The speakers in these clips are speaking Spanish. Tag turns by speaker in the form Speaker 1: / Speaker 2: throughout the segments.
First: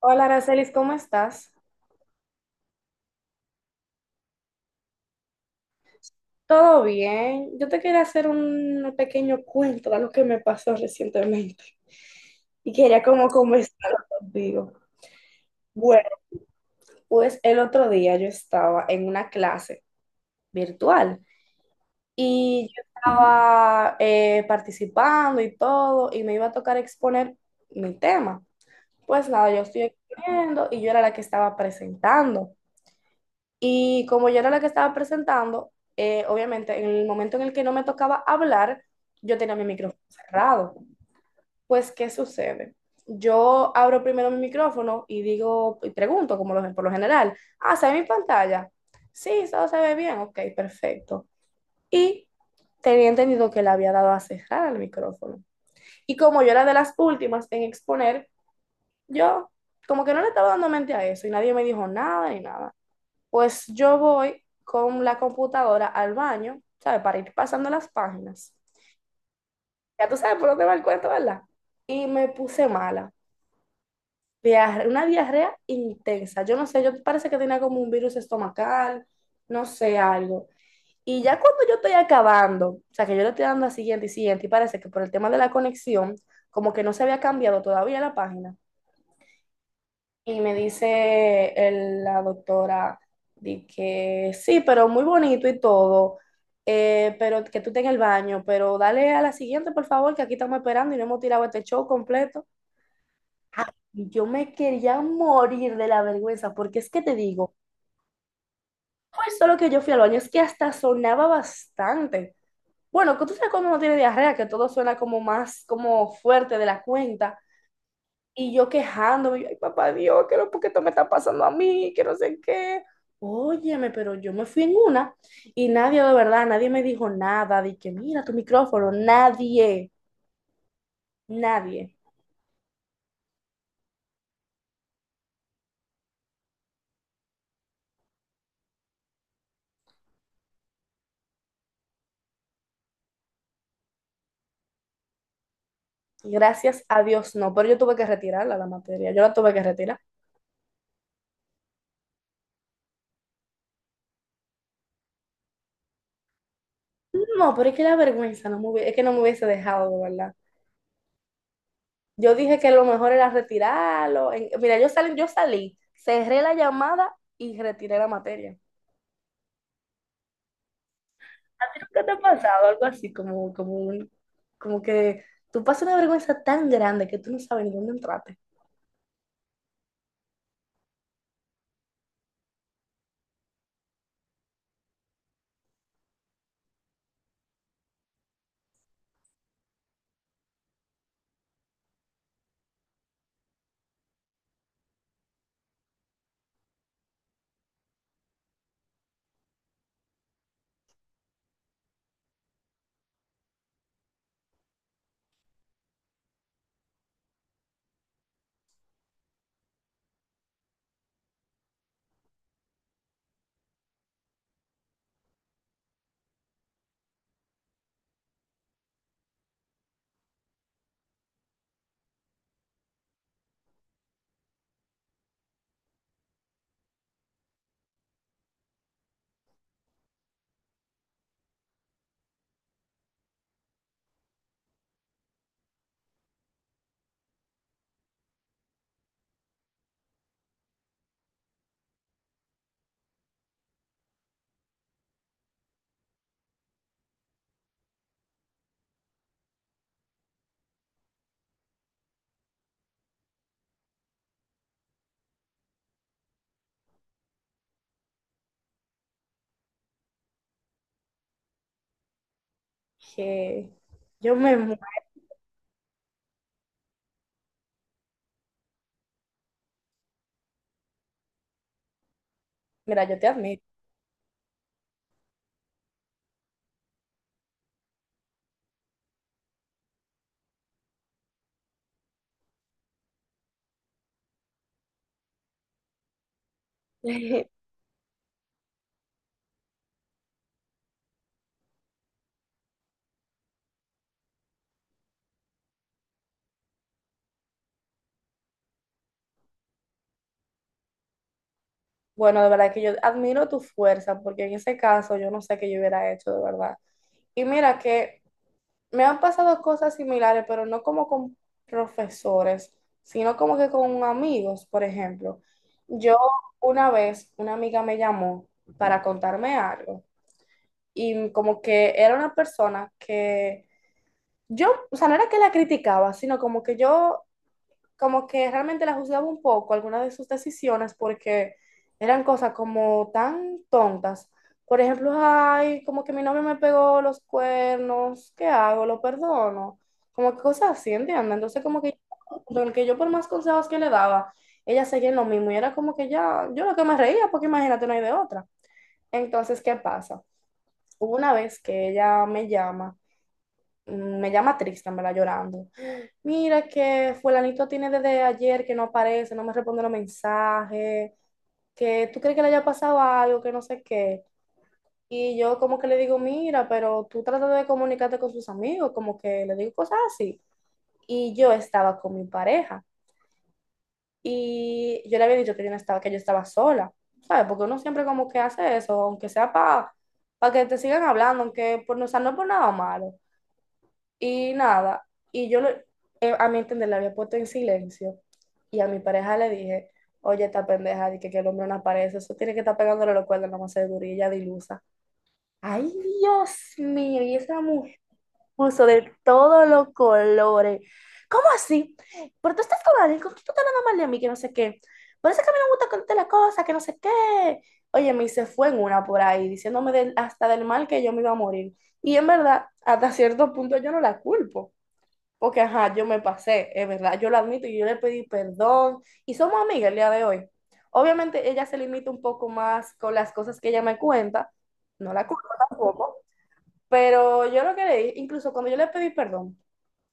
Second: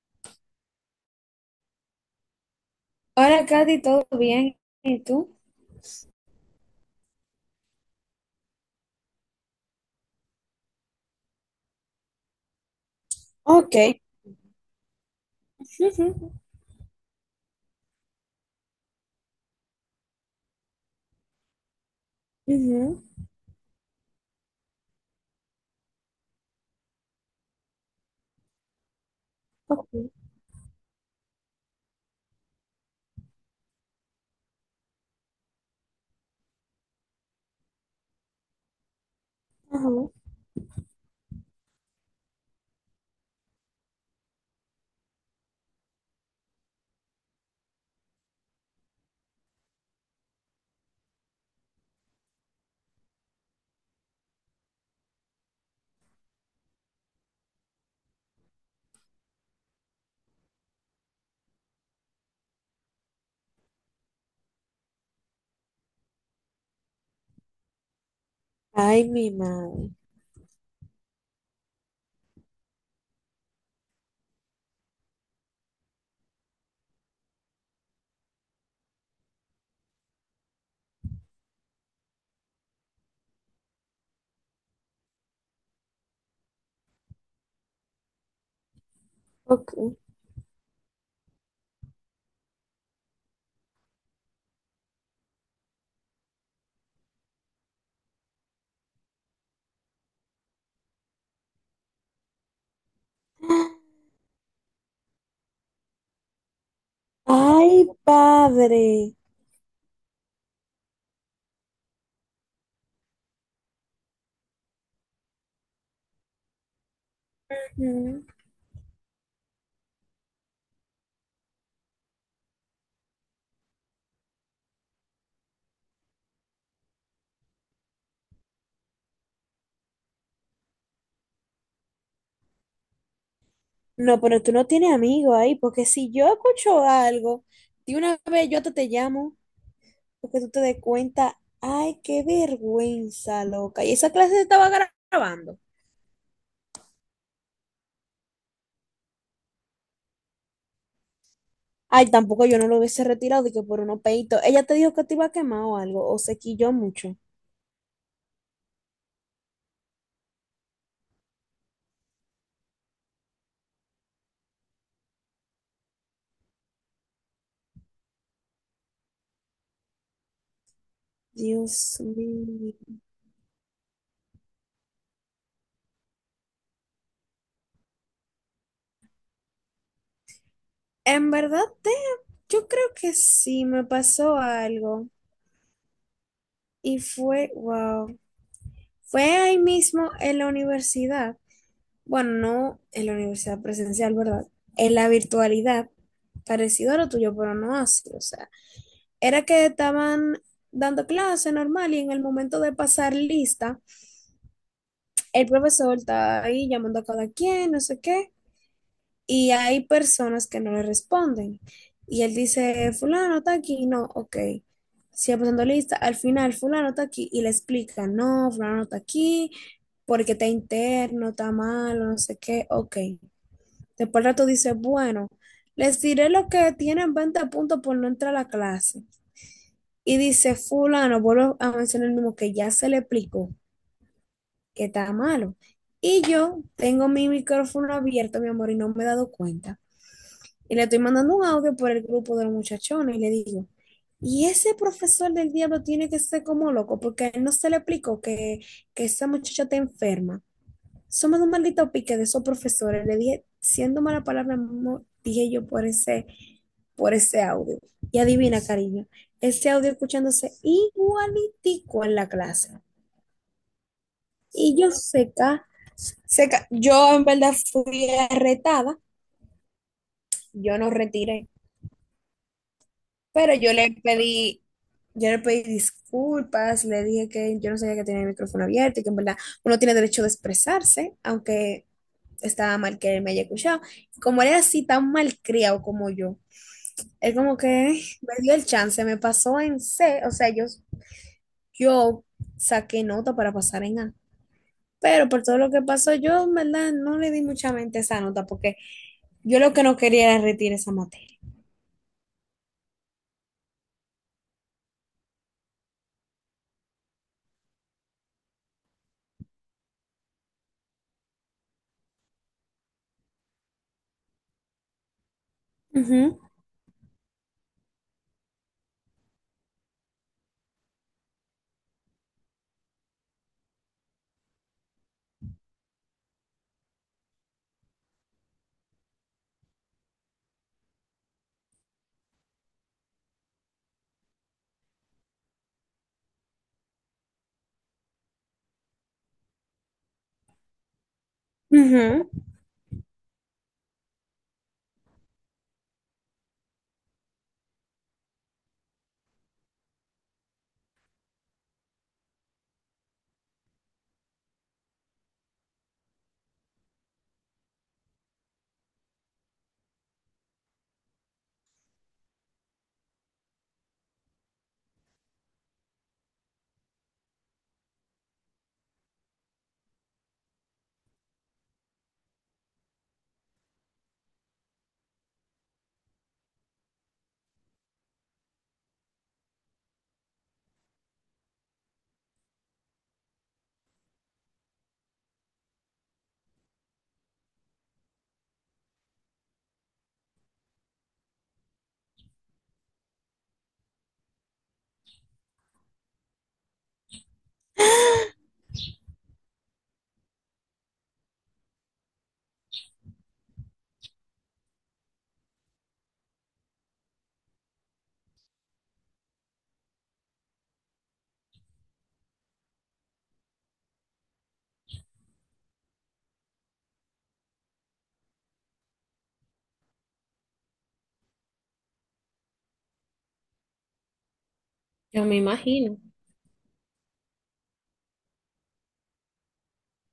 Speaker 1: Hola, Aracelis, ¿cómo estás?
Speaker 2: Hola, Katy, ¿todo bien? ¿Y tú?
Speaker 1: ¿Todo bien? Yo te quería hacer un pequeño cuento de lo que me pasó recientemente y quería como
Speaker 2: Ok.
Speaker 1: conversarlo contigo. Bueno,
Speaker 2: Ujú,
Speaker 1: pues el otro día yo estaba en una clase virtual y yo
Speaker 2: ujú,
Speaker 1: estaba participando y todo y me iba a tocar exponer mi tema. Pues nada, yo estoy
Speaker 2: ok,
Speaker 1: exponiendo y yo era la que estaba presentando. Y como yo era la que estaba presentando, obviamente en el momento en el que no me tocaba hablar, yo tenía mi
Speaker 2: ajá.
Speaker 1: micrófono cerrado. Pues, ¿qué sucede? Yo abro primero mi micrófono y digo, y pregunto, como por lo general, ¿se ve mi pantalla? Sí, todo se ve bien, ok, perfecto. Y tenía entendido que le había dado a cerrar el micrófono. Y como yo era de las últimas en exponer, yo como que no le estaba dando mente a eso y nadie me dijo nada ni nada. Pues yo voy con la computadora al baño, ¿sabes? Para ir pasando las páginas.
Speaker 2: Ay, mi madre.
Speaker 1: Ya tú sabes por dónde va el cuento, ¿verdad? Y me puse mala. Una diarrea intensa. Yo no sé, yo parece que tenía como un virus estomacal, no sé, algo. Y ya cuando yo estoy acabando, o sea, que yo le estoy dando a siguiente y siguiente, y parece que por el tema de la conexión, como que no se había cambiado todavía la página.
Speaker 2: Ok.
Speaker 1: Y me dice la doctora de que sí, pero muy bonito y todo, pero que tú estés en el baño, pero dale a la siguiente, por favor, que aquí estamos esperando y no hemos tirado este show completo. Y yo me quería morir de la vergüenza, porque es que te digo,
Speaker 2: Ay, padre.
Speaker 1: pues solo que yo fui al baño, es que hasta sonaba bastante. Bueno, que tú sabes cuando uno tiene diarrea, que todo suena como más, como fuerte de la cuenta.
Speaker 2: Ujú.
Speaker 1: Y yo quejándome, yo, ay, papá Dios, ¿qué es lo que esto me está pasando a mí? Que no sé qué. Óyeme, pero yo me fui en una y nadie, de verdad, nadie me dijo nada de que mira tu micrófono, nadie, nadie.
Speaker 2: No, pero tú no tienes amigos ahí, porque si yo escucho algo, de una vez yo te llamo, porque tú te des cuenta. Ay, qué vergüenza, loca. Y esa clase se estaba grabando.
Speaker 1: Gracias a Dios, no, pero yo tuve que retirarla la materia, yo la tuve que retirar.
Speaker 2: Ay, tampoco yo no lo hubiese retirado, de que por unos peitos. Ella te dijo que te iba a quemar o algo, o se quilló mucho.
Speaker 1: No, pero es que la vergüenza no me es que no me hubiese dejado, de verdad. Yo dije que lo mejor era retirarlo. Mira, yo salí, cerré la llamada y retiré la materia.
Speaker 2: Dios
Speaker 1: ¿Qué te ha pasado?
Speaker 2: mío.
Speaker 1: Algo así, como que tú pasas una vergüenza tan grande que tú no sabes ni dónde entraste.
Speaker 2: En verdad, yo creo que sí me pasó algo y fue, wow, fue ahí mismo en la universidad. Bueno, no en la universidad presencial, ¿verdad? En la virtualidad, parecido a lo tuyo, pero no así. O sea, era que estaban dando clase normal y en el momento de pasar lista, el profesor está ahí llamando a cada quien, no sé qué. Y hay personas que no le responden. Y él dice, fulano está aquí, no, ok. Sigue pasando lista, al final fulano está aquí y le explica, no, fulano no está aquí porque está interno, está malo, no sé qué, ok. Después al rato dice, bueno, les diré lo que tienen 20 puntos por no entrar a la clase. Y dice, fulano, vuelvo a mencionar el mismo que ya se le explicó que está malo. Y yo tengo mi micrófono abierto, mi amor, y no me he dado cuenta. Y le estoy mandando un audio por el grupo de los muchachones y le digo, y ese profesor del diablo tiene que ser como loco, porque a él no se le explicó que esa muchacha está enferma. Somos un maldito pique de esos profesores. Le dije, siendo mala palabra, dije yo por ese audio. Y adivina, cariño, ese audio escuchándose igualitico en la clase.
Speaker 1: Que yo me... mu-
Speaker 2: Y yo seca, seca. Yo en verdad fui retada, yo no retiré.
Speaker 1: Mira, yo te
Speaker 2: Pero
Speaker 1: admiro.
Speaker 2: yo le pedí disculpas, le dije que yo no sabía que tenía el micrófono abierto y que en verdad uno tiene derecho de expresarse, aunque estaba mal que él me haya escuchado. Como él era así tan malcriado como yo, él como que me dio el chance, me pasó en C, o sea, yo saqué nota para pasar en A. Pero por todo lo que pasó, yo en verdad no le di mucha mente a esa nota porque yo lo que no quería era retirar esa materia.
Speaker 1: Bueno, de verdad que yo admiro tu fuerza, porque en ese caso yo no sé qué yo hubiera hecho, de verdad. Y mira que me han pasado cosas similares, pero no como con profesores, sino como que con amigos, por ejemplo. Yo
Speaker 2: Ujú,
Speaker 1: una vez, una amiga me llamó para contarme algo, y como que era una persona que yo, o sea, no era que la criticaba, sino como que yo, como que realmente la juzgaba un poco algunas de sus decisiones porque eran cosas como tan tontas. Por ejemplo, ay, como que mi novio me pegó los cuernos, ¿qué hago? ¿Lo perdono? Como que cosas así, ¿entiendes? Entonces, como que
Speaker 2: ujú.
Speaker 1: yo, el que yo por más consejos que le daba, ella seguía en lo mismo y era como que ya, yo lo que me reía, porque imagínate, no hay de otra. Entonces, ¿qué pasa? Hubo una vez que ella me llama, me llama triste, me la llorando. Mira que fulanito tiene desde ayer que no aparece, no me responde los mensajes, que tú crees que le haya pasado algo, que no sé qué. Y yo como que le digo, mira, pero tú tratas de comunicarte con sus amigos, como que le digo cosas así. Y yo estaba con mi pareja y yo le había dicho que yo no estaba, que yo estaba sola, ¿sabes? Porque uno siempre como que hace eso, aunque sea para que te sigan hablando, aunque por, o sea, no es por nada malo. Y nada, y a mi entender la había puesto en silencio y a mi pareja le dije, oye, esta pendeja, que el hombre no aparece, eso tiene que estar pegándole los cuernos, no más seguro, y ella dilusa. Ay, Dios mío, y esa mujer puso de todos los colores. ¿Cómo así? Pero tú estás con alguien, ¿cómo tú estás hablando mal de mí, que no sé qué. Por eso es que a mí no me gusta contarte las cosas, que no sé qué. Oye, me se fue en una por ahí, diciéndome hasta del mal que yo me iba a morir. Y en verdad, hasta cierto punto yo no la culpo. Porque, ajá, yo me pasé, es verdad, yo lo admito y yo le pedí perdón y somos amigas el día de hoy. Obviamente ella se limita un poco más con las cosas que ella me cuenta, no
Speaker 2: Yo
Speaker 1: la
Speaker 2: me
Speaker 1: culpo
Speaker 2: imagino.
Speaker 1: tampoco, pero yo lo que le leí, incluso cuando yo le pedí perdón,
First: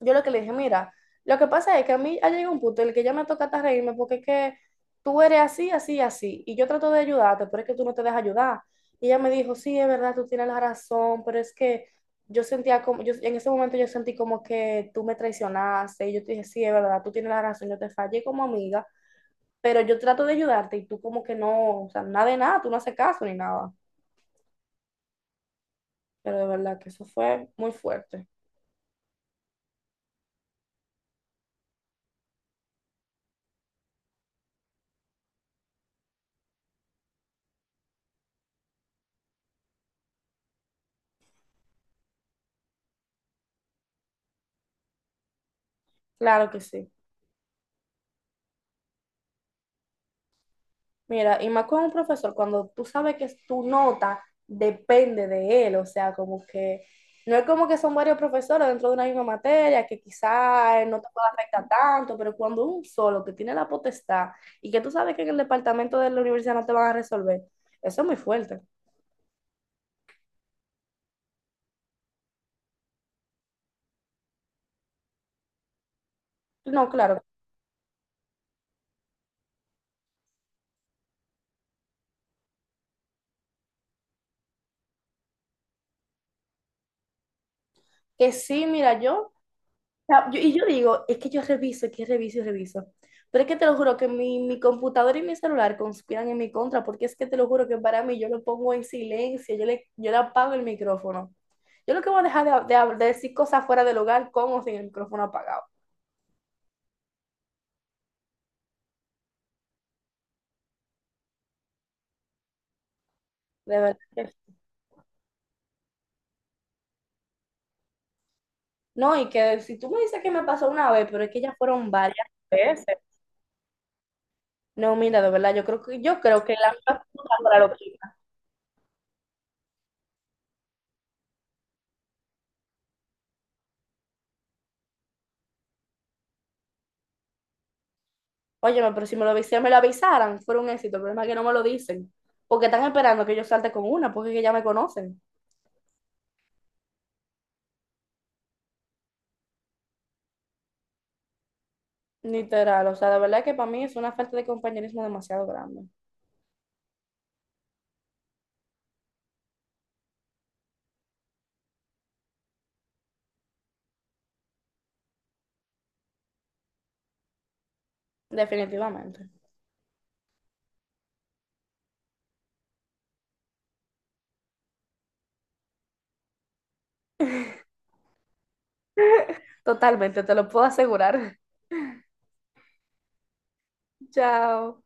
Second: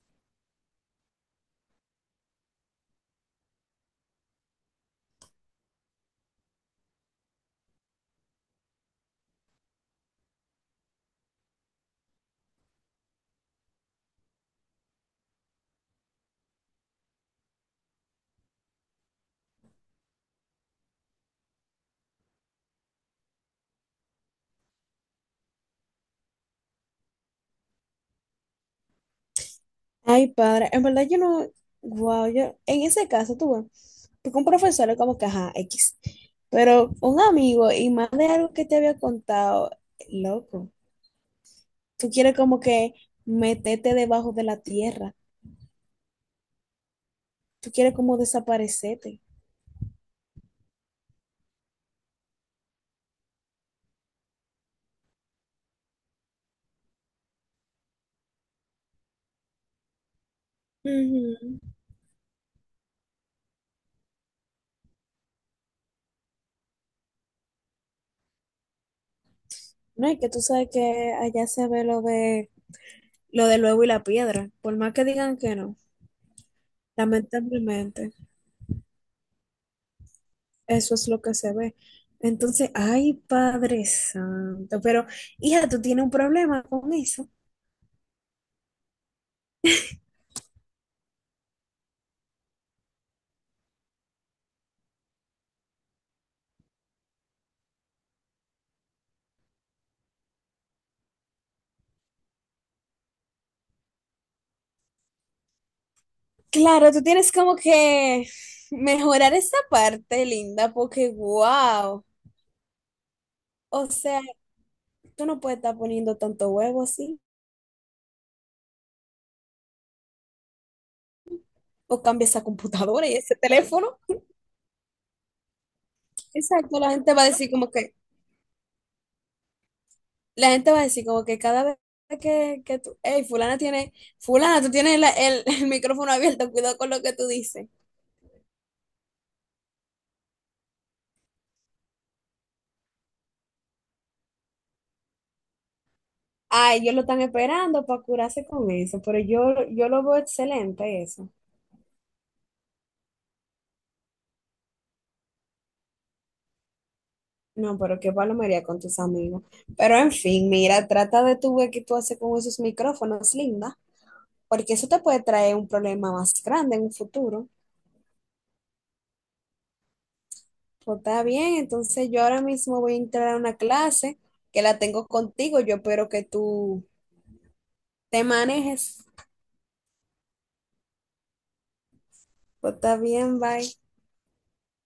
Speaker 1: yo lo que le dije, mira, lo que pasa es que a mí ha llegado un punto en el que ya me toca hasta reírme porque es que tú eres así, así, así. Y yo trato de ayudarte, pero es que tú no te dejas ayudar. Y ella me dijo, sí, es verdad, tú tienes la razón, pero es que yo sentía como, yo, en ese momento yo sentí como que tú me traicionaste. Y yo te dije, sí, es verdad, tú tienes la razón, yo te fallé como amiga, pero yo trato de ayudarte y tú como que no, o sea, nada de nada, tú no haces caso ni nada. Pero de verdad que eso fue muy fuerte.
Speaker 2: Ay, padre, en verdad yo no, wow, yo, en ese caso tú tuve, porque un profesor es como que, ajá, X, pero un amigo y más de algo que te había contado, loco, tú quieres como que meterte debajo de la tierra,
Speaker 1: Claro que sí.
Speaker 2: tú quieres como desaparecerte.
Speaker 1: Mira, y más con un profesor, cuando tú sabes que tu nota depende de él, o sea, como que no es como que son varios profesores dentro de una misma materia, que quizás no te pueda
Speaker 2: Ujú.
Speaker 1: afectar tanto, pero cuando un solo que tiene la potestad y que tú sabes que en el departamento de la universidad no te van a resolver, eso es muy fuerte.
Speaker 2: ¿No? Y que tú sabes que allá se ve lo de lo del huevo y la piedra. Por más que digan que no,
Speaker 1: No, claro,
Speaker 2: lamentablemente, eso es lo que se ve. Entonces, ay, Padre Santo, pero hija, tú tienes un problema con eso.
Speaker 1: que sí, mira, y yo digo, es que yo reviso, es que reviso y reviso. Pero es que te lo juro que mi computadora y mi celular conspiran en mi contra, porque es que te lo juro que para mí yo lo pongo en silencio, yo le apago el micrófono. Yo lo que voy a dejar de decir cosas fuera del hogar con o sin el micrófono apagado.
Speaker 2: Claro, tú tienes como que mejorar esa parte, linda, porque wow.
Speaker 1: De
Speaker 2: O
Speaker 1: verdad
Speaker 2: sea,
Speaker 1: que sí.
Speaker 2: tú no puedes estar poniendo tanto huevo así.
Speaker 1: No, y que si tú me dices que me pasó una vez, pero es que ya fueron
Speaker 2: O cambia
Speaker 1: varias
Speaker 2: esa
Speaker 1: veces.
Speaker 2: computadora y ese teléfono.
Speaker 1: No, mira, de verdad, yo creo que la
Speaker 2: Exacto,
Speaker 1: computadora lo que...
Speaker 2: la gente va a decir como que cada vez que tú, hey, fulana, tú tienes el el micrófono abierto, cuidado con lo que tú dices.
Speaker 1: Óyeme, pero si me avisaran, me lo avisaran, fuera un éxito. El problema es que no me lo dicen. Porque están esperando que yo salte con una, porque es que ya me conocen.
Speaker 2: Ay, ellos lo están esperando para curarse con eso, yo lo veo excelente eso.
Speaker 1: Literal, o sea, de verdad que para mí es una falta de compañerismo demasiado grande.
Speaker 2: No, pero qué palomería con tus amigos. Pero en fin, mira, trata de tu ver qué tú haces con esos micrófonos, linda, porque eso te puede traer un problema más grande en un futuro.
Speaker 1: Definitivamente.
Speaker 2: Pues está bien, entonces yo ahora mismo voy a entrar a una clase que la tengo contigo, yo espero que tú te manejes.
Speaker 1: Totalmente, te lo puedo asegurar.
Speaker 2: Pues está bien, bye.
Speaker 1: Chao.